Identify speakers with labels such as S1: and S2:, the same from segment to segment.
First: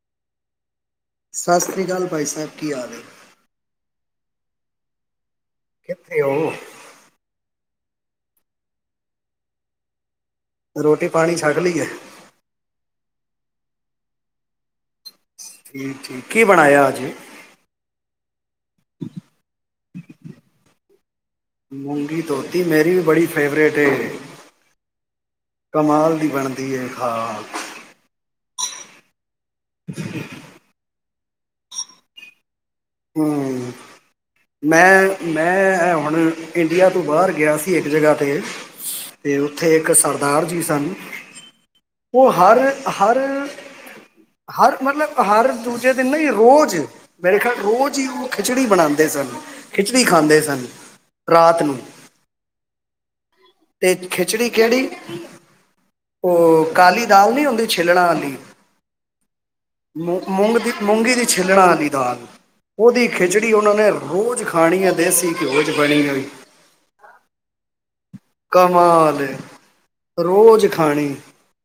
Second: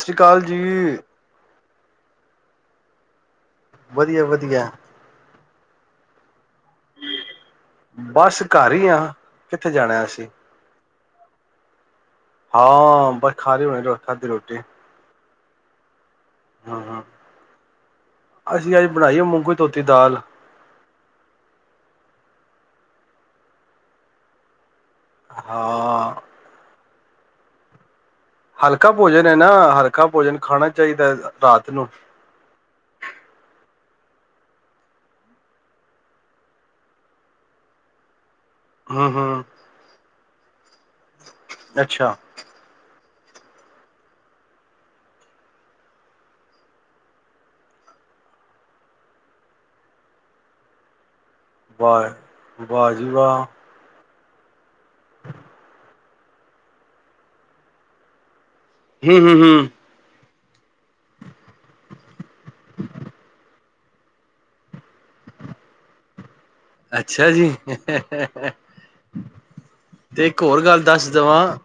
S1: ਸਤਿ ਸ਼੍ਰੀ ਅਕਾਲ ਜੀ
S2: ਸਤਿ ਸ਼੍ਰੀ ਅਕਾਲ ਭਾਈ ਸਾਹਿਬ ਕੀ ਹਾਲ ਹੈ
S1: ਵਧੀਆ ਵਧੀਆ।
S2: ਕਿੱਥੇ ਹੋ।
S1: ਬਸ ਘਰ ਹੀ ਆ ਕਿੱਥੇ ਜਾਣਾ ਅਸੀਂ।
S2: ਰੋਟੀ ਪਾਣੀ ਛੱਕ ਲਈਏ।
S1: ਹਾਂ ਪਰ ਖਾਲੀ ਹੋਣੀ ਖਾਧੀ ਰੋਟੀ।
S2: ਠੀਕ ਹੈ।
S1: ਹਾ ਅਸੀਂ ਅੱਜ ਬਣਾਈ ਆ ਮੂੰਗੀ ਧੋਤੀ ਹੋਈ ਦਾਲ।
S2: ਮੂੰਗੀ ਧੋਤੀ ਮੇਰੀ ਵੀ ਬੜੀ ਫੇਵਰੇਟ ਹੈ।
S1: ਹਾਂ
S2: ਕਮਾਲ ਦੀ ਬਣਦੀ ਹੈ। ਹਾਂ।
S1: ਹਲਕਾ ਭੋਜਨ। ਨਾ ਹਲਕਾ ਭੋਜਨ ਖਾਣਾ ਚਾਹੀਦਾ ਇਹ ਤਾਂ। ਰਾਤ ਨੂੰ।
S2: ਹੂੰ ਮੈਂ ਮੈਂ ਹੁਣ ਇੰਡੀਆ ਤੋਂ ਬਾਹਰ ਗਿਆ ਸੀ ਇੱਕ ਜਗ੍ਹਾ 'ਤੇ।
S1: ਹਮ
S2: ਤੇ
S1: ਹਮ
S2: ਉੱਥੇ ਇੱਕ। ਦਾਲ ਜੀ। ਦਾ
S1: ਅੱਛਾ
S2: ਉਹ ਹਰ। ਹਰ ਹਰ ਮਤਲਬ ਹਰ ਦੂਜੇ ਦਿਨ ਨਾ ਇਹ ਰੋਜ਼ ਮੇਰੇ ਖਿਆਲ। ਰੋਜ਼ ਹੀ ਉਹ ਖਿਚੜੀ ਬਣਾਉਂਦੇ ਸਨ ਖਿਚੜੀ ਖਾਂਦੇ ਸਨ। ਰਾਤ ਨੂੰ
S1: ਬਾਰ ਵਾਹ ਜੀ ਵਾਹ।
S2: ਤੇ ਖਿਚੜੀ ਕਿਹੜੀ ਉਹ ਕਾਲੀ ਦਾਲ ਨਹੀ ਹੁੰਦੀ ਛਿਲਣਾ ਵਾਲੀ।
S1: ਹੂੰ ਹੂੰ ਹੂੰ।
S2: ਮੂ ਮੂੰਗ ਦੀ ਮੂੰਗੀ ਦੀ ਛਿੱਲਣਾ ਵਾਲੀ ਦਾਲ। ਉਹਦੀ ਖਿਚੜੀ ਉਹਨਾਂ ਨੇ ਰੋਜ਼ ਖਾਣੀ ਆ ਦੇਸੀ ਘਿਓ ਚ ਬਣੀ ਹੋਈ।
S1: ਅੱਛਾ ਜੀ।
S2: ਕਮਾਲ ਏ
S1: ਤੇ ਇੱਕ ਹੋਰ
S2: ਰੋਜ਼
S1: ਗੱਲ ਦੱਸ
S2: ਖਾਣੀ
S1: ਦੇਵਾਂ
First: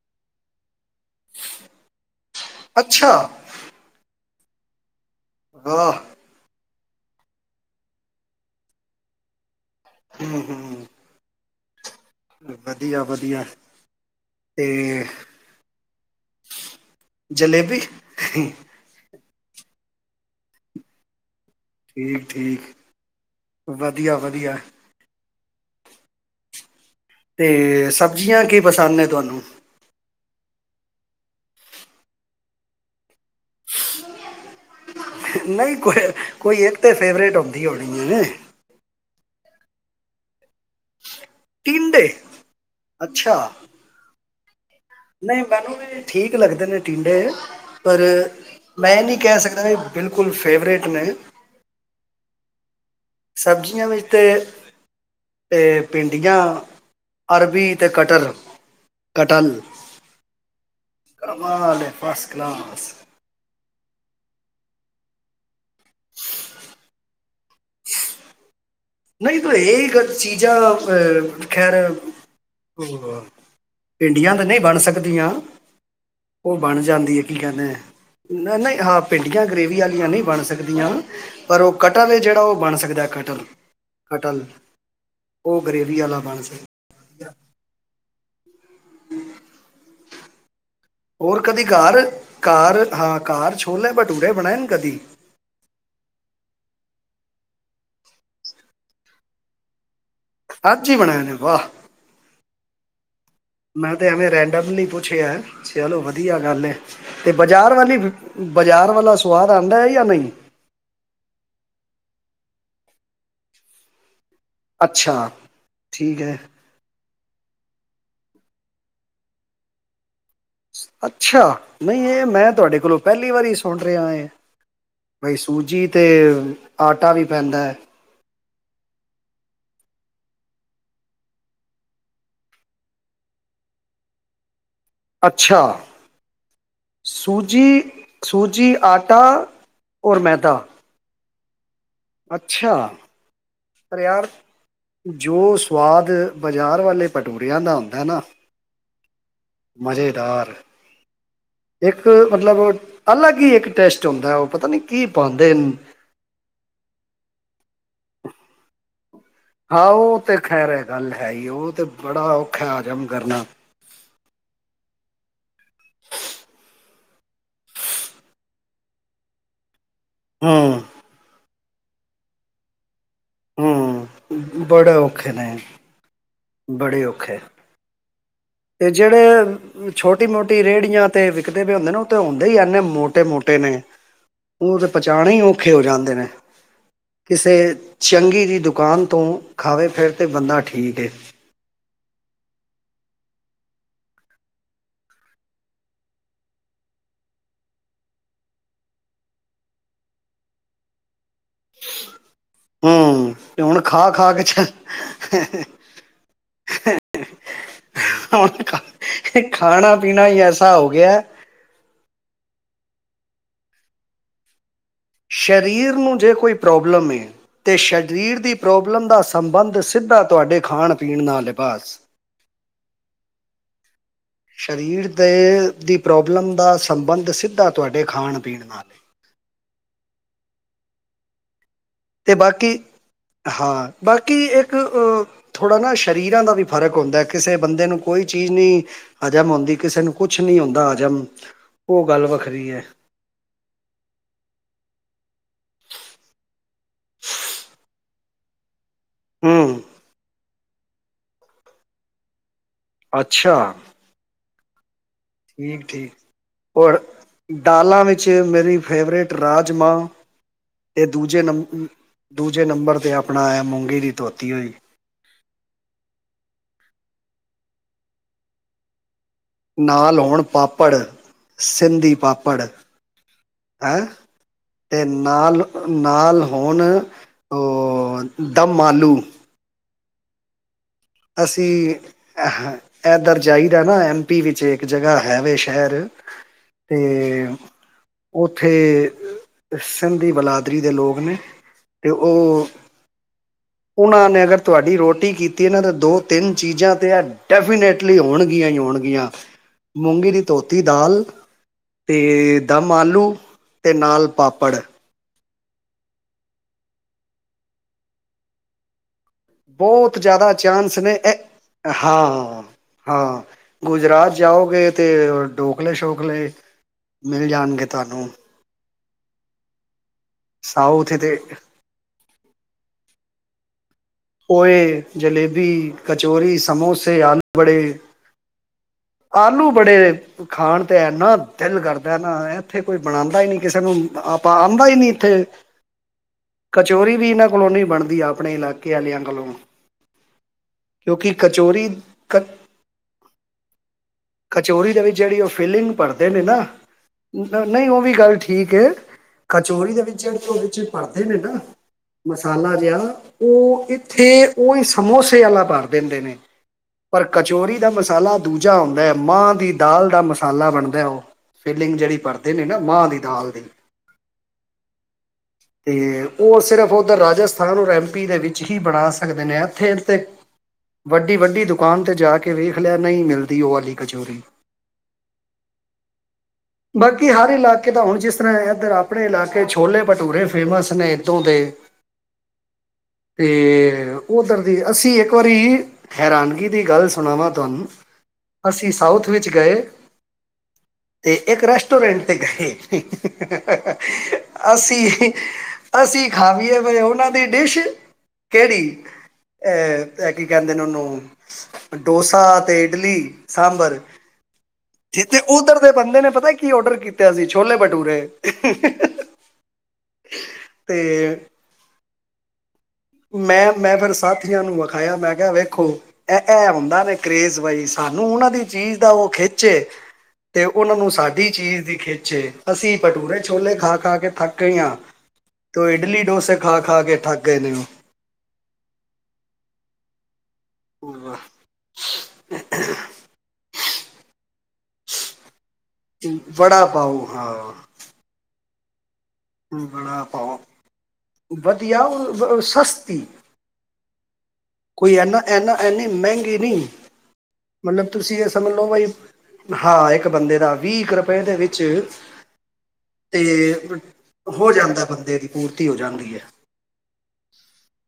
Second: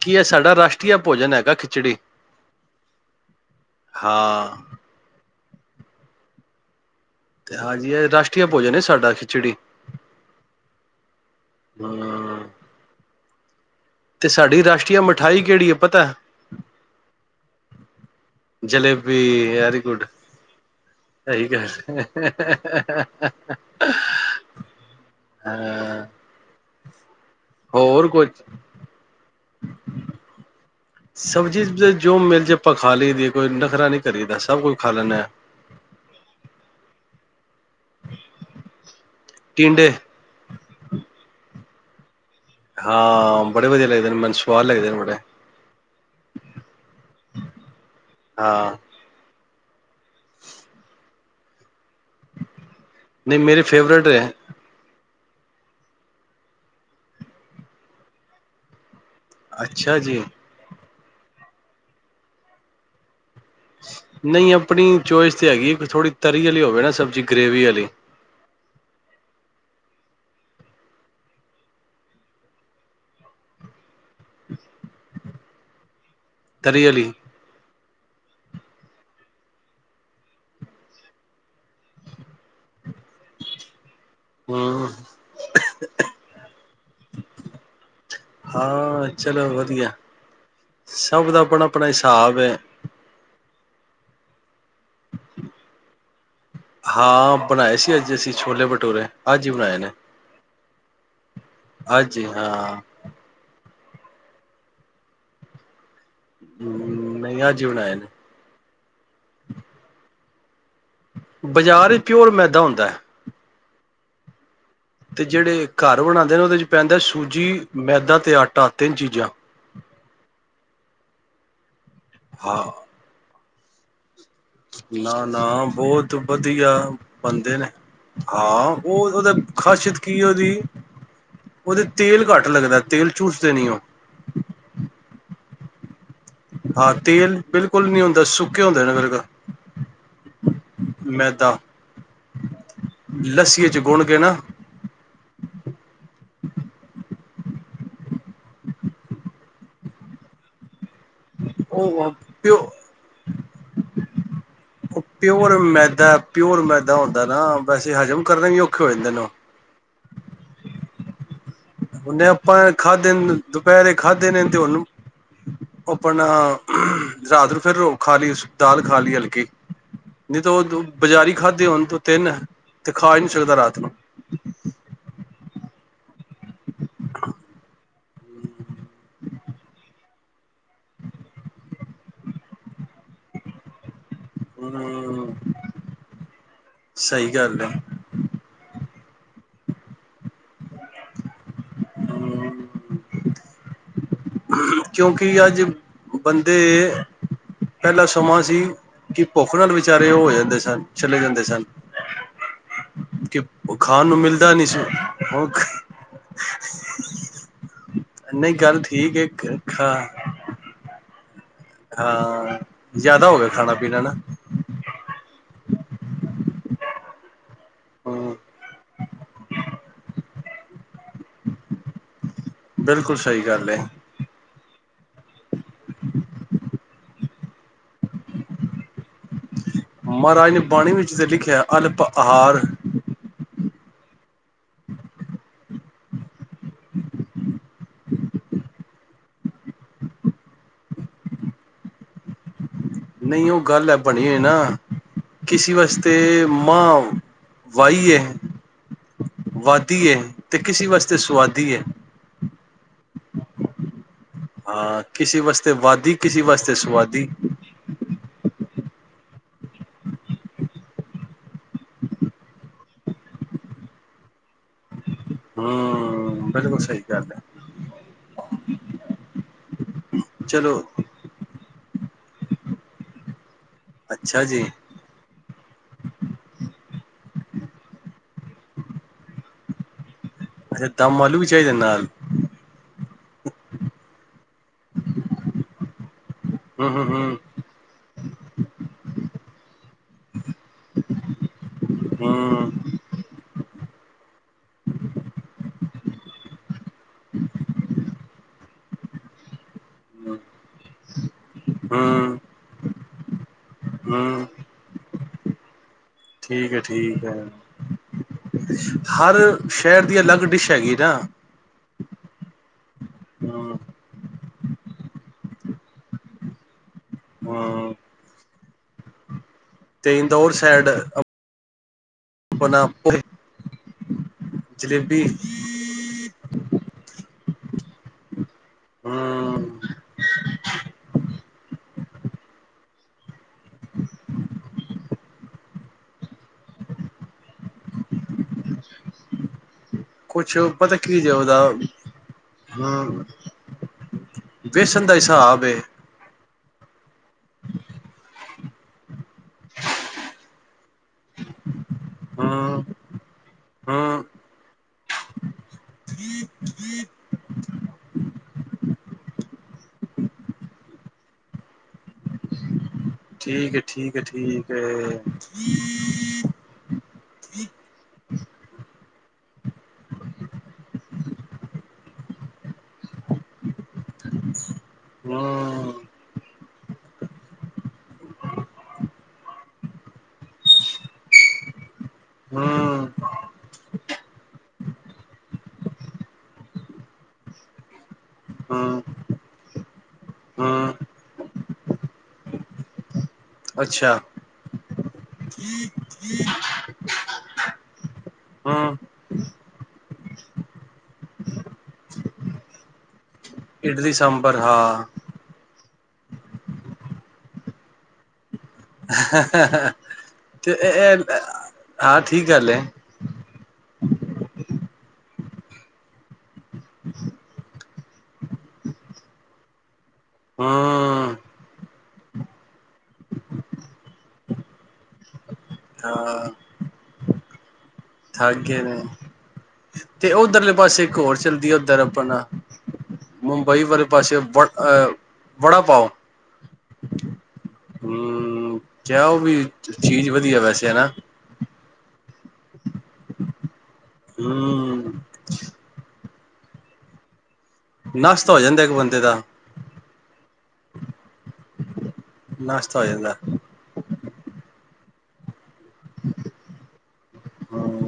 S1: ਕੀ ਇਹ ਸਾਡਾ ਰਾਸ਼ਟਰੀਆ ਭੋਜਨ ਹੈਗਾ ਖਿਚੜੀ।
S2: ਅੱਛਾ।
S1: ਹਾਂ।
S2: ਵਾਹ।
S1: ਤੇ ਹਾਂਜੀ ਇਹ ਰਾਸ਼ਟਰੀਆ ਭੋਜਨ ਸਾਡਾ ਖਿਚੜੀ।
S2: ਹੂੰ ਹੂੰ।
S1: ਹਮ
S2: ਵਧੀਆ ਵਧੀਆ।
S1: ਤੇ ਸਾਡੀ ਰਾਸ਼ਟਰੀਆਂ ਮਿਠਾਈ ਕਿਹੜੀ ਹੈ ਪਤਾ
S2: ਜਲੇਬੀ ਠੀਕ
S1: ਜਲੇਬੀ। Very good.
S2: ਠੀਕ ਠੀਕ ਵਧੀਆ ਵਧੀਆ
S1: ਹਾਂ
S2: ਤੇ
S1: ਹੋਰ ਕੁਝ
S2: ਸਬਜ਼ੀਆਂ ਕੀ ਪਸੰਦ ਨੇ ਤੁਹਾਨੂੰ। [inaudible]
S1: ਸਬਜ਼ੀ ਜੋ ਮਿਲ ਜੇ ਆਪਾਂ ਖਾ ਲਈ ਦੀਏ ਕੋਈ ਨਖਰਾ ਨੀ ਕਰੀਦਾ ਸਭ ਕੁਛ।
S2: ਨਹੀਂ ਕੋਈ ਕੋਈ ਇੱਕ ਤਾਂ ਫੇਵਰੇਟ ਹੋ। ਵਧੀ ਹੋਣੀ ਏ।
S1: ਟੀੰਡੇ।
S2: ਤੀਨਡੇ‌।
S1: ਹਾਂ, ਬੜੇ ਵਧੀਆ ਲੱਗਦੇ ਨੇ ਮੈਨ ਸੁ਼
S2: ਨਹੀਂ ਮੈਨੂੰ ਵੀ ਠੀਕ ਲੱਗਦੇ ਨੇ ਟੀਂਡੇ, ਪਰ
S1: ਹਾਂ
S2: ਮੈਂ ਏਨੀ ਕੈ ਸਕਦ ਐ ਬਿਲਕੁਲ ਫੇਵਰੇਟ ਨੇ।
S1: ਨਹੀਂ ਮੇਰੇ ਫੇਵਰੇਟ ਏ ਐ।
S2: ਏ ਪਿੰਡੀਆਂ, ਅਰਬੀ ਤੇ ਕਟੱਲ।
S1: ਅੱਛਾ ਜੀ।
S2: ਕਮਾਲ ਏ ਫਸ ਕਲਾਸ।
S1: ਨਹੀਂ ਅਪਣੀ ਚੋਇਸ ਤੇ ਹੈਗੀ ਏ। ਥੋੜ੍ਹੀ ਤਰੀ ਅਲੀ ਹੋਵੇ ਨਾ ਸਬਜ਼ੀ ਗ੍ਰੇਵੀ ਅਲੀ
S2: ਖਰ ਚੀਜ਼ਾਂ ਅ ਖੈਰ ਪਿੰਡੀਆਂ ਤਾਂ ਨਹੀਂ ਬਣ ਸਕਦੀਆਂ। ਔ ਬਣ
S1: ਤਰੀ ਵਾਲੀ
S2: ਜਾਂਦੀ ਏ ਕੀ ਕੈੰਦੇ ਅ ਨ ਨਹੀਂ ਹਾਂ ਭਿੰਡੀਆਂ ਗਰੇੇਵੀ ਆਲੀਆਂ ਨਹੀਂ ਬਣ ਸਕ ਪਰ ਔ ਕਟੱਲ ਏ ਜੇੜਾ ਔ ਬਣ ਸਕਦੈ ਕਟੱਲ। ਕਟੱਲ
S1: ਹਮ
S2: ਔ ਗ੍ਰੇਵੀ ਆਲਾ ਬਣ ਸਕ ਆਈਯਾ।
S1: ਹਾਂ ਚਲੋ, ਵਧੀਐ।
S2: ਹੋਰ ਕਦੀ ਘਾਰ ਕਾਰ ਹਾਂ ਕਾਰ ਛੋਲੈ ਬਟੁ ਟੂਰੇ ਬਣੇਣ ਕਦੀ?
S1: ਹਾਂ ਬਣਾਏ ਸੀ ਅੱਜ ਅਸੀਂ ਛੋਲੇ ਭਟੂਰੇ ਅੱਜ ਹੀ ਬਣਾਏ ਨੇ।
S2: ਅੱਜ ਈ ਬਣੇ ਨੇ। ਵਾਹ
S1: ਆਜੀ ਹਾਂ।
S2: ਮੈਂ ਤੇ ਐਵੇਂ ਰੈਂਡਮਲੀ ਪੁੱਛਿਐ, ਚਲੋ ਵਧੀ ਵਧੀਆ ਗੱਲ ਏ, ਤੇ
S1: ਨਹੀਂ ਅੱਜ ਹੀ
S2: ਬਾਜ਼ਾਰ
S1: ਬਣਾਏ
S2: ਵਾਲੀ
S1: ਨੇ
S2: ਬਾਜ਼ਾਰ ਵਾਲਾ ਸਵਾਦ ਆਂਦੈ ਯਾ ਨਹੀਂ।
S1: ਬਾਜ਼ਾਰ ਈਚ ਪਿਓਰ ਮੈਦਾ ਹੁੰਦੈ। ਤੇ
S2: ਅੱਛਾ
S1: ਜੇੜੇ ਘਰ
S2: ਠੀਕ
S1: ਬਣਾਂਦੇ
S2: ਹੈ
S1: ਨੇ ਔਦੇ ਚ ਪੈਂਦੈ ਸੂ ਜੀ ਮੈਦਾ ਤੇ ਆਟਾ ਤੇਨ ਚੀਜ਼ਾਂ।
S2: ਅੱਛਾ। ਨਹੀਂ ਏ ਮੈਂ
S1: ਹਾਂ
S2: ਤੁਵਾਡੇ ਕੋਲੋਂ ਪੈਲੀ ਵਾਰੀ ਸੁ ਸੁਣ ਰਿਆ ਏ।
S1: ਨਾ
S2: ਬਈ
S1: ਨਾ
S2: ਸੂਜੀ ਤੇ
S1: ਬਹੁਤ ਵਧੀਆ
S2: ਆਟਾ ਵੀ
S1: ਬਣਦੇ
S2: ਪੈਂਦੈ।
S1: ਨੇ। ਹਾਂ, ਔ ਔਦੇ ਖਾਸੀਅਤ ਕੀ ਏ ਓਦੀ ਓਦੇ ਚ ਤੇਲ ਘੱਟ ਲੱਗਦੈ ਤੇਲ ਚੂਸਦੇ ਨੀ ਔ।
S2: ਅੱਛਾ,
S1: ਤੇਲ ਬਿਲਕੁਲ ਨਹੀਂ ਹੁੰਦਾ ਸੁੱਕੇ
S2: ਸੂਜੀ-ਸੂਜੀ
S1: ਹੁੰਦੇ ਨੇ
S2: ਆਟਾ
S1: ਬਿਲਕੁਲ
S2: ਔਰ ਮੈਦਾ।
S1: ਦਾ।
S2: ਅੱਛਾ ਪਰ
S1: ਗੁੰਨ ਕੇ
S2: ਯਾਰ
S1: ਨਾ
S2: ਜੋ ਸਵਾਦ ਬਾਜ਼ਾਰ ਵਾਲੇ, ਭਟੂਰੀਆ ਦਾ ਹੁੰਦਾ ਨਾ ਮਜ਼ੇਦਾਰ। ਇੱਕ
S1: ਉਹ
S2: ਮਤਲਬ
S1: ਪਿਓ
S2: ਅਲੱਗ ਹੀ ਇੱਕ ਟੇਸਟ ਹੁੰਦਾ ਉਹ ਪਤਾ ਨੀ
S1: ਉਹ
S2: ਕੀ ਪਾਦੇ
S1: ਪਿਓਰ
S2: ਨੇ।
S1: ਮੈਦਾ ਪਿਓਰ ਮੈਦਾ ਹੁੰਦਾ ਨਾ ਵੈਸੇ ਹਜ਼ਮ ਕਰਨੇ ਵੀ ਔਖੇ ਹੋ ਜਾਂਦੇ ਨਾ ਔ,
S2: ਹਾਂ ਉਹ ਤੇ ਖੈਰ ਹੈ ਗੱਲ ਹੈ ਹੀ ਉਹ। ਤੇ ਬੜਾ
S1: ਹੁਣ ਆਪਾਂ
S2: ਔਖਾ ਹਜ਼ਮ
S1: ਖਾਧੇ ਨੇ
S2: ਕਰਨਾ
S1: ਦੁਪਹਿਰੇ ਖਾਧੇ ਨੇ ਤੇ ਉਹਨੂੰ ਉਹ ਆਪਣਾ ਰਾਤ ਨੂੰ ਫਿਰ ਉਹ ਖਾ ਲਈ ਦਾਲ ਖਾ ਲਈ ਹਲਕੀ। ਨਹੀਂ ਤਾਂ ਉਹ
S2: ਹੂੰ
S1: ਤੂੰ ਬਾਜ਼ਾਰੀ ਖਾ ਤੇ ਹੁਣ ਤੋਂ ਤਿੰਨ ਤੇ। ਖਾ ਹੀ ਨਹੀਂ ਸਕਦਾ ਰਾਤ ਨੂੰ
S2: ਹੂੰ ਬੜਾ ਔਖਾ ਨਾ। ਬੜੇ ਔਖਾ, ਤੇ ਜਿਹੜੇ ਛੋਟੀ ਮੋਟੀ ਰੇਹੜੀਆਂ ਤੇ ਵਿਕਦੇ ਪਏ ਹੁੰਦੇ ਨੇ ਉਹ ਤੇ ਹੁੰਦੇ ਹੀ ਇਨੇ ਮੋਟੇ-ਮੋਟੇ ਨੇ। ਉਹ ਤੇ ਪਚਾਣੇ
S1: ਹਮ
S2: ਹੀ ਔਖੇ ਹੋ ਜਾਂਦੇ ਨੇ
S1: ਸਹੀ
S2: ਕਿਸੇ
S1: ਗੱਲ ਹੈ
S2: ਚੰਗੀ ਦੀ ਦੁਕਾਨ, ਦੁਕਾਨ ਤੋਂ ਖਾਵੇ ਫਿਰ ਤੇ ਬੰਦਾ ਠੀਕ ਏ।
S1: ਕਿਉਂਕਿ ਅੱਜ ਬੰਦੇ ਪਹਿਲਾਂ ਸਮਾਂ ਸੀ ਕਿ ਭੁੱਖ ਨਾਲ ਵਿਚਾਰੇ ਹੋ ਜਾਂਦੇ ਸਨ ਚਲੇ ਜਾਂਦੇ ਸੀ। ਸਨ
S2: ਹੂੰ
S1: ਕਿ
S2: ਤੇ
S1: ਉਹ
S2: ਹੁਣ
S1: ਖਾਣ
S2: ਖਾ
S1: ਨੂੰ
S2: ਖਾ ਕੇ
S1: ਮਿਲਦਾ
S2: ਚ
S1: ਨਹੀਂ ਸੀ, ਹੁਣ ਨਹੀਂ ਗੱਲ ਠੀਕ ਏ
S2: ਹੁਣ
S1: ਖਾ
S2: ਖਾਣਾ ਪੀਣਾ ਹੀ ਐਸਾ ਹੋ ਗਿਆ ਹੈ।
S1: ਹਾਂ ਜ਼ਿਆਦਾ ਹੋ ਗਿਆ ਖਾਣਾ ਪੀਣਾ ਨਾ।
S2: ਸਰੀਰ ਨੂੰ ਜੇ ਕੋਈ ਪ੍ਰੋਬਲਮ ਏ। ਤੇ
S1: ਹੂੰ
S2: ਸਰੀਰ ਦੀ ਪ੍ਰੋਬਲਮ ਦਾ ਸੰਬੰਧ ਸਿੱਧਾ ਤੁਹਾਡੇ ਖਾਣ ਪੀਣ ਨਾਲ ਏ ਬਸ।
S1: ਬਿਲਕੁਲ ਸਹੀ ਗੱਲ ਏ
S2: ਸ਼ਰੀਰ ਤੇ। ਦੀ ਪ੍ਰੋਬਲਮ ਦਾ ਸੰਬੰਧ ਸੀ। ਸਿੱਧਾ ਤੁਹਾਡੇ ਖਾਣ ਪੀਣ ਨਾਲ ਹੀ।
S1: ਮਹਾਰਾਜ ਨੇ ਬਾਣੀ ਵਿੱਚ ਜਿੱਥੇ ਲਿਖਿਆ। ਅਲਪ
S2: ਤੇ
S1: ਆਹਾਰ।
S2: ਬਾਕੀ ਹਾਂ ਬਾਕੀ ਇੱਕ ਥੋੜ੍ਹਾ ਨਾ ਸਰੀਰਾਂ ਦਾ ਵੀ ਫ਼ਰਕ ਹੁੰਦਾ ਕਿਸੇ ਬੰਦੇ ਨੂੰ ਕੋਈ ਚੀਜ਼ ਨਹੀਂ ਹਾਜ਼ਮ ਆਦੀ ਕਿਸੇ ਨੂੰ ਕੁਛ ਨਹੀਂ ਆਦਾ ਹਾਜ਼ਮ ਉਹ ਗੱਲ ਵੱਖਰੀ ਹੈ।
S1: ਨਹੀਂ ਉਹ ਗੱਲ ਹੈ ਬਣੀ ਹੋਏ ਨਾ ਕਿਸੀ ਵਾਸਤੇ ਮਾਂ ਵਾਏ ਹੈ।
S2: ਹੂੰ
S1: ਵਾਤੀ ਹੈ। ਅਤੇ ਕਿਸੇ ਵਾਸਤੇ ਸੁਆਦੀ ਹੈ।
S2: ਅੱਛਾ।
S1: ਹਾਂ। ਕਿਸੇ ਵਾਸਤੇ
S2: ਠੀਕ-ਠੀਕ
S1: ਵਾਦੀ ਕਿਸੇ ਵਾਸਤੇ
S2: ਹੋਰ
S1: ਸੁਆਦੀ
S2: ਦਾਲਾਂ ਵਿੱਚ ਮੇਰੀ। ਫੇਵਰੇਟ ਰਾਜਮਾਂ ਤੇ ਦੂਜੇ ਨੰ ਦੂਜੇ ਨੰਬਰ 'ਤੇ ਵੀ ਆਪਣਾ ਮੂੰਗੀ ਦੀ ਧੋਤੀ ਹੋਏਗੀ।
S1: ਹੂੰ ਬਿਲਕੁਲ ਸਹੀ [unintelligible]
S2: ਨਾਲ ਹੋਣ
S1: ਚਲੋ
S2: ਪਾਪੜ, ਸਿੰਧੀ ਪਾਪੜ ਹੈਂ
S1: ਅੱਛਾ ਜੀ
S2: ਤੇ ਨਾਲ ਹੋਣ ਉਹ ਦਮ ਆਲੂ।
S1: ਅੱਛਾ ਦਮ ਆਲੂ ਵੀ ਚਾਹੀਦੇ
S2: ਅਸੀਂ
S1: ਨਾਲ
S2: ਏਧਰ ਜਾਈਦਾ ਨਾ ਐਮ ਪੀ ਵਿੱਚ, ਇੱਕ ਜਗ੍ਹਾ ਹੈਵੇ ਸ਼ਹਿਰ
S1: ਹੂੰ ਹੂੰ
S2: ਤੇ ਉੱਥੇ ਗੁੰਦੀ ਬਲਾਤ ਪੱਧਰੀ ਦੇ ਲੋਕ, ਲੋਕ ਨੇ ਅਤੇ ਉਹ
S1: ਹੂੰ
S2: ਉਹਨਾਂ ਨੇ ਅਗਰ ਤੁਹਾਡੀ ਰੋਟੀ ਕੀਤੀ ਨਾਂ ਦੋ-ਤਿੰਨ ਚੀਜ਼ਾਂ ਤੇ ਆ ਡੈਫੀਨੇਟਲੀ ਹੋਣਗੀਆਂ ਹੀ ਹੋਣਗੀਆਂ। ਮੂੰਗੀ
S1: ਹੂੰ
S2: ਦੀ ਧੋਤੀ ਦਾਲ ਤੇ
S1: ਹੂੰ
S2: ਦਮ ਆਲੂ ਤੇ ਨਾਲ
S1: ਹੂੰ
S2: ਪਾਪੜ
S1: ਠੀਕ ਹੈ, ਠੀਕ ਹੈ। ਹਰ ਸ਼ਹਿਰ
S2: ਬਹੁਤ
S1: ਦੀ ਅਲੱਗ
S2: ਜ਼ਿਆਦਾ
S1: ਡਿਸ਼ ਹੈਗੀ
S2: ਚਾਂਸ
S1: ਨਾ
S2: ਨੇ, ਐ ਹਾਂ। ਹਾਂ
S1: ਹਮ
S2: ਗੁਜਰਾਤ ਜਾਓਗੇ ਤੇ ਡੋਕਲੇ-ਸੌਖਲੇ। ਮਿਲ ਜਾਣਗੇ
S1: ਹਮ
S2: ਤਾਨੂੰ
S1: ਤੇ ਇੰਦੌਰ ਸਾਈਡ
S2: ਸਾਊਥ ਤੇ
S1: ਆਪਣਾ
S2: ਪੋਏ
S1: ਜਲੇਬੀ
S2: ਜਲੇਬੀ, ਕਚੋਰੀ, ਸਮੋਸੇ, ਆਲੂ ਬੜੇ, ਆਲੂ
S1: ਹਮ
S2: ਬੜੇ ਖਾਣ ਤੇ ਇਨਾ ਦਿਲ ਕਰਦਾ ਨਾ ਇੱਥੇ ਕੋਈ ਬਣਾਦਾ ਹੀ ਨਹੀ ਕਿਸੇ ਨੂੰ, ਆਪਾਂ, ਆਦਾ ਹੀ ਨਹੀਂ ਇੱਥੇ ਕਚੋਰੀ ਵੀ ਇਹਨਾਂ ਕਲੋ ਨੀ ਬਣਦੀ ਆ ਆਪਣੇ ਕਿਆਂ ਕੋਲੋਂ,
S1: ਕੁਛ ਪਤਾ ਕੀ ਜੇ
S2: ਕਿਉਂਕਿ
S1: ਉਹਦਾ
S2: ਕਚੋਰੀ -ਕ
S1: ਹਮ
S2: -ਕਚੋਰੀ ਦੇ
S1: ਵੇਸਣ ਦਾ
S2: ਵਿੱਚ ਜਿਹੜੀ ਉਹ
S1: ਹਿਸਾਬ ਏ
S2: ਫੀਲਿੰਗ ਭਰਦੇ ਨੇ ਨਾ ਨਹੀਂ ਉਹ ਵੀ ਗੱਲ ਠੀਕ ਹੈ। ਕਚੋਰੀ ਦੇ ਵਿੱਚ ਜਿਹੜੇ ਉਹਦੇ ਭਰਦੇ ਨੇ ਨਾ, ਮਸਾਲਾ
S1: ਹਮ
S2: ਜਿਹਾ ਉਹ
S1: ਹਮ
S2: ਇੱਥੇ ਉਹ ਸਮੋਸੇ ਵਾਲਾ ਭਰ ਦਿੰਦੇ ਨੇ ਪਰ ਕਚੋਰੀ ਦਾ ਮਸਾਲਾ ਦੂਜਾ ਹੁੰਦਾ ਹੈ ਮਾਂ ਦੀ ਦਾਲ ਦਾ ਮਸਾਲਾ ਬਣਦਾ ਉਹ ਫੀਲਿੰਗ ਜਿਹੜੀ ਭਰਦੇ ਨੇ ਨਾ ਮਾਂ ਦਾਲ ਦੀ
S1: ਠੀਕ ਹੈ ਠੀਕ ਹੈ ਠੀਕ ਹੈ
S2: ਤੇ ਉਹ ਸਿਰਫ ਉੱਧਰ ਰਾਜਸਥਾਨ ਰਹਮ ਦੇ ਵਿੱਚ ਹੀ ਬਣਾ ਸਕਦੇ ਨੇ ਇੱਥੇ ਵੱਡੀ-ਵੱਡੀ ਦੁਕਾਨ ਤੇ ਜਾ ਕੇ ਵੇਖ ਲਿਆ ਨਹੀਂ ਮਿਲਦੀ ਉਹ ਵਾਲੀ ਕਚੋਰੀ
S1: ਹਾਂ,
S2: ਬਾਕੀ ਹਰ ਇਲਾਕੇ ਦਾ ਹੁਣ ਜਿਸ ਤਰ੍ਹਾਂ ਇੱਧਰ ਆਪਣੇ ਇਲਾਕੇ ਛੋਲੇ ਭਟੂਰੇ ਫੇਮਸ ਨੇ ਇੱਦੋਂ ਦੇ
S1: ਹਮ
S2: ਤੇ ਉਧਰ ਅਸੀਂ ਇੱਕ ਵਾਰੀ ਹੈਰਾਨਗੀ ਦੀ ਗੱਲ ਸੁਣਾਵਾਂ ਤੁਹਾਨੂੰ ਅਸੀਂ
S1: ਹਮ
S2: ਸਾਊਥ ਵਿੱਚ ਗਏ
S1: ਹਮ
S2: ਤੇ ਇੱਕ ਰੈਸਟੋਰੈਂਟ ਤੇ ਗਏ
S1: ਅੱਛਾ
S2: ਅਸੀਂ -ਅਸੀਂ ਖਾਵੀਏ ਵੀ ਉਹਨਾਂ ਤੇ ਡਿਸ਼ ਕਿਹੜੀ?
S1: ਹਮ
S2: ਅਹ ਇਹ ਕੀ ਕਹਿੰਦੇ ਨੇ ਉਹਨੂੰ, ਡੋਸਾ ਤੇ ਇਡਲੀ ਸਾਂਬਰ,
S1: ਇਡਲੀ ਸਾਂਬਰ ਹਾਂ
S2: ਤੇ ਤੇ ਉਧਰ ਦੇ ਬੰਦੇ ਨੇ ਪਤਾ ਕੀ ਔਡਰ ਕੀਤਾ ਸੀ, ਛੋਲੇ ਭਟੂਰੇ
S1: ਤੇ [inaudible] ਹਾਂ ਠੀਕ ਗੱਲ ਹੈ
S2: ਮੈਂ, ਮੈਂ ਫਿਰ ਸਾਥੀਆਂ ਨੂੰ ਵਿਖਾਇਆ, ਮੈਂ ਕਿਹਾ ਵੇਖੋ ਇਹ- ਇਹ ਹੁੰਦਾ ਨੇ ਕਰੇਜ਼, ਬਾਈ ਸਾਨੂੰ ਉਹਨਾਂ ਦੀ ਚੀਜ਼ ਦਾ ਉਹ ਖਿੱਚੇ ਤੇ ਉਹਨਾਂ ਨੂੰ
S1: ਹਮ
S2: ਸਾਡੀ ਚੀਜ਼ ਦੀ ਖਿੱਚੇ, ਅਸੀਂ ਭਟੂਰੇ ਛੋਲੇ ਖਾ-ਖਾ ਕੇ ਥੱਕ ਗਏ ਹਾਂ, ਤੇ ਇਡਲੀ ਡੋਸੇ ਖਾ-ਖਾ ਕੇ ਥੱਕ ਗਏ ਨੇ ਓ।
S1: ਥਾਏ ਕੇ ਨੇ ਤੇ ਉਹ [inaudible] ਉੱਧਰਲੇ ਪਾਸੇ ਇੱਕ ਹੋਰ
S2: ਉਹ।
S1: ਚੱਲਦੀ ਹੈ, ਉੱਧਰ ਆਪਾਂ ਨਾ ਮੁੰਬਈ ਵਾਲੇ ਪਾਸੇ ਵ ਅਹ ਵੜਾ ਪਾਓ।
S2: ਵੜਾ ਪਾਓ ਹਾਂ
S1: ਕ ਉਹ ਵੀ
S2: ਵੜਾ
S1: ਚੀਜ਼
S2: ਪਾਓ
S1: ਵਧੀਆ ਵੈਸੇ ਨਾ
S2: ਵਧੀਆ ਉਹ ਸਸਤੀ ਕੋਈ
S1: ਹਮ
S2: ਇਨਾ ਐਨਾ-ਐਨੀ ਮਹਿੰਗੀ ਨਹੀਂ ਮਤਲਬ, ਤੁਸੀਂ ਇਹ
S1: ਨਾਸ਼ਤਾ ਹੋ
S2: ਸਮਝ
S1: ਜਾਂਦਾ
S2: ਲਓ
S1: ਇੱਕ
S2: ਬਾਈ
S1: ਬੰਦੇ ਦਾ
S2: ਹਾਂ ਇੱਕ ਇੱਕ ਬੰਦੇ ਦਾ, ਵੀਹ ਇੱਕ ਰੁਪਏ ਦੇ ਵਿੱਚ
S1: ਨਾਸ਼ਤਾ ਹੋ ਜਾਂਦਾ
S2: ਤੇ ਹੋ ਜਾਂਦਾ, ਬੰਦੇ ਦੀ ਪੂਰਤੀ ਹੋ ਜਾਂਦੀ ਹੈ।
S1: ਹਮ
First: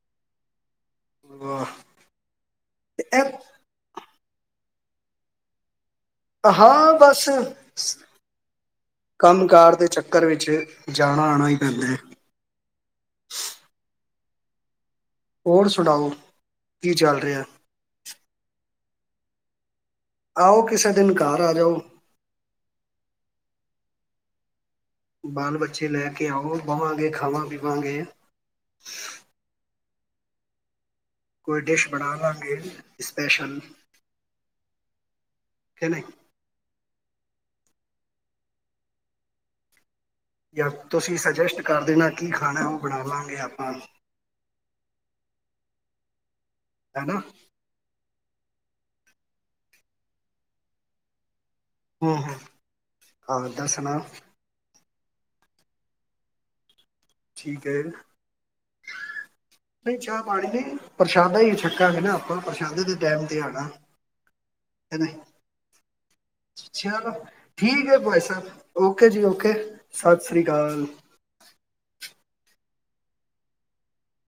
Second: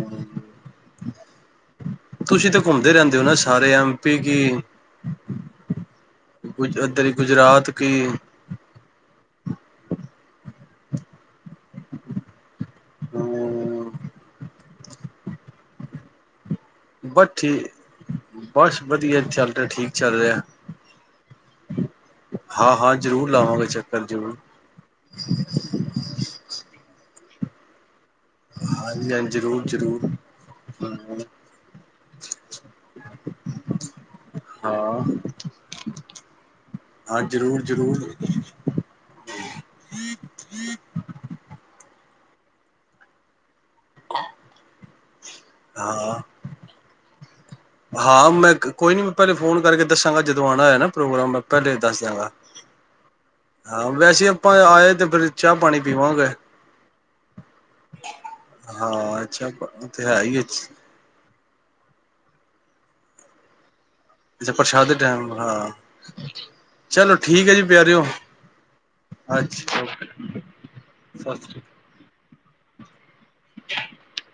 S2: ਹਾਂ।
S1: ਤੁਸੀਂ ਤਾਂ ਘੁੰਮਦੇ ਰਹਿੰਦੇ ਹੋ ਨਾ, ਸਾਰੇ ਐਮ ਪੀ ਕੀ
S2: ਹਾਂ
S1: ਇਧਰ
S2: ਬਸ
S1: ਗੁਜਰਾਤ ਕੀ
S2: ਕੰਮ ਕਾਰ ਦੇ ਚੱਕਰ ਵਿੱਚ, ਜਾਣਾ -ਆਉਣਾ ਹੀ ਪੈਂਦਾ ਹੈ।
S1: ਹਮ
S2: ਹੋਰ ਸੁਣਾਓ? ਕੀ ਚੱਲ
S1: ਬਸ
S2: ਰਿਹਾ
S1: ਠੀਕ ਬਸ। ਵਧੀਆ ਚੱਲ ਰਿਹਾ ਠੀਕ। ਚੱਲ
S2: ਆਓ, ਕਿਸੇ ਦਿਨ ਘਰ ਆ ਜਾਓ।
S1: ਹਾਂ-ਹਾਂ ਜ਼ਰੂਰ ਲਾਵਾਂਗੇ ਚੱਕਰ ਜ਼ਰੂਰ।
S2: ਬਾਲ- ਬਚੇ ਲੈ ਕੇ ਆਓ, ਬਵਾਂਗੇ, ਖਾਵਾਂ -ਪੀਵਾਂਗੇ
S1: ਹਾਂਜੀ-ਹਾਂਜੀ ਜ਼ਰੂਰ-ਜ਼ਰੂਰ।
S2: ਕੋਈ ਡਿਸ਼ ਬਣਾ ਲਾਂਗੇ ਸਪੈਸ਼ਲ।
S1: ਹਾਂ।
S2: ਕੇ ਨਈ?
S1: ਹਾਂ ਜ਼ਰੂਰ ਜ਼ਰੂਰ।
S2: ਯਾ ਤੁਸੀਂ ਸਜੈਸਟ ਕਰ ਦੇਣਾ ਕੀ ਖਾਣੈ, ਉਹ ਬਣਾਲਾਂਗੇ ਆਪਾਂ।
S1: ਹਾਂ
S2: ਹਨਾ।
S1: ਹਾਂ, ਮੈਂ ਕੋਈ ਨੀ, ਮੈਂ ਪਹਿਲੇ ਫੋਨ ਕਰਕੇ ਦੱਸਾਂਗਾ ਜਦੋਂ ਆਣਾ ਹੋਇਆ ਨਾ, ਪ੍ਰੋਗਰਾਮ। ਪਹਿਲੇ ਦੱਸ
S2: ਹੂੰ
S1: ਦਿਆਂਗਾ।
S2: ਹੂੰ
S1: ਹਾਂ, ਵੈਸੇ ਆਪਾਂ ਆਏ ਤੇ ਫੇਰ ਚਾਹ ਪਾਣੀ ਪੀਵਾਂਗੇ।
S2: ਠੀਕ ਹੈ,
S1: ਹਾਂ ਅੱਛਾ
S2: ਨਹੀਂ
S1: ਤੇ ਹੈ
S2: ਚਾਹ
S1: ਹੀ
S2: ਪਾਣੀ ਨਹੀਂ,
S1: ਅੱਛਾ
S2: ਪਰਸ਼ਾਦਾ ਈ ਛੱਕਾਂਗੇ ਨਾ ਆਪਾਂ। ਪ੍ਰਸ਼ਾਦੇ ਦੇ ਟੈਮ ਤੇ ਆਣਾ।
S1: ਅੱਛਾ ਪ੍ਰਸ਼ਾਦੇ
S2: ਹੈ ਨਹੀਂ
S1: ਟੈਮ, ਹਾਂ। ਚਲੋ ਠੀਕ ਐ ਜੀ
S2: ਹੈ
S1: ਪਿਆਰਿਓ।
S2: ਭਾਈ ਸਾਹਿਬ ਓਕੇ ਜੀ ਓਕੇ
S1: ਅੱਛਾ
S2: ਸਤਿ
S1: ਓਕੇ
S2: ਸ੍ਰੀ ਅਕਾਲ
S1: ਸਤ ਸ੍ਰੀ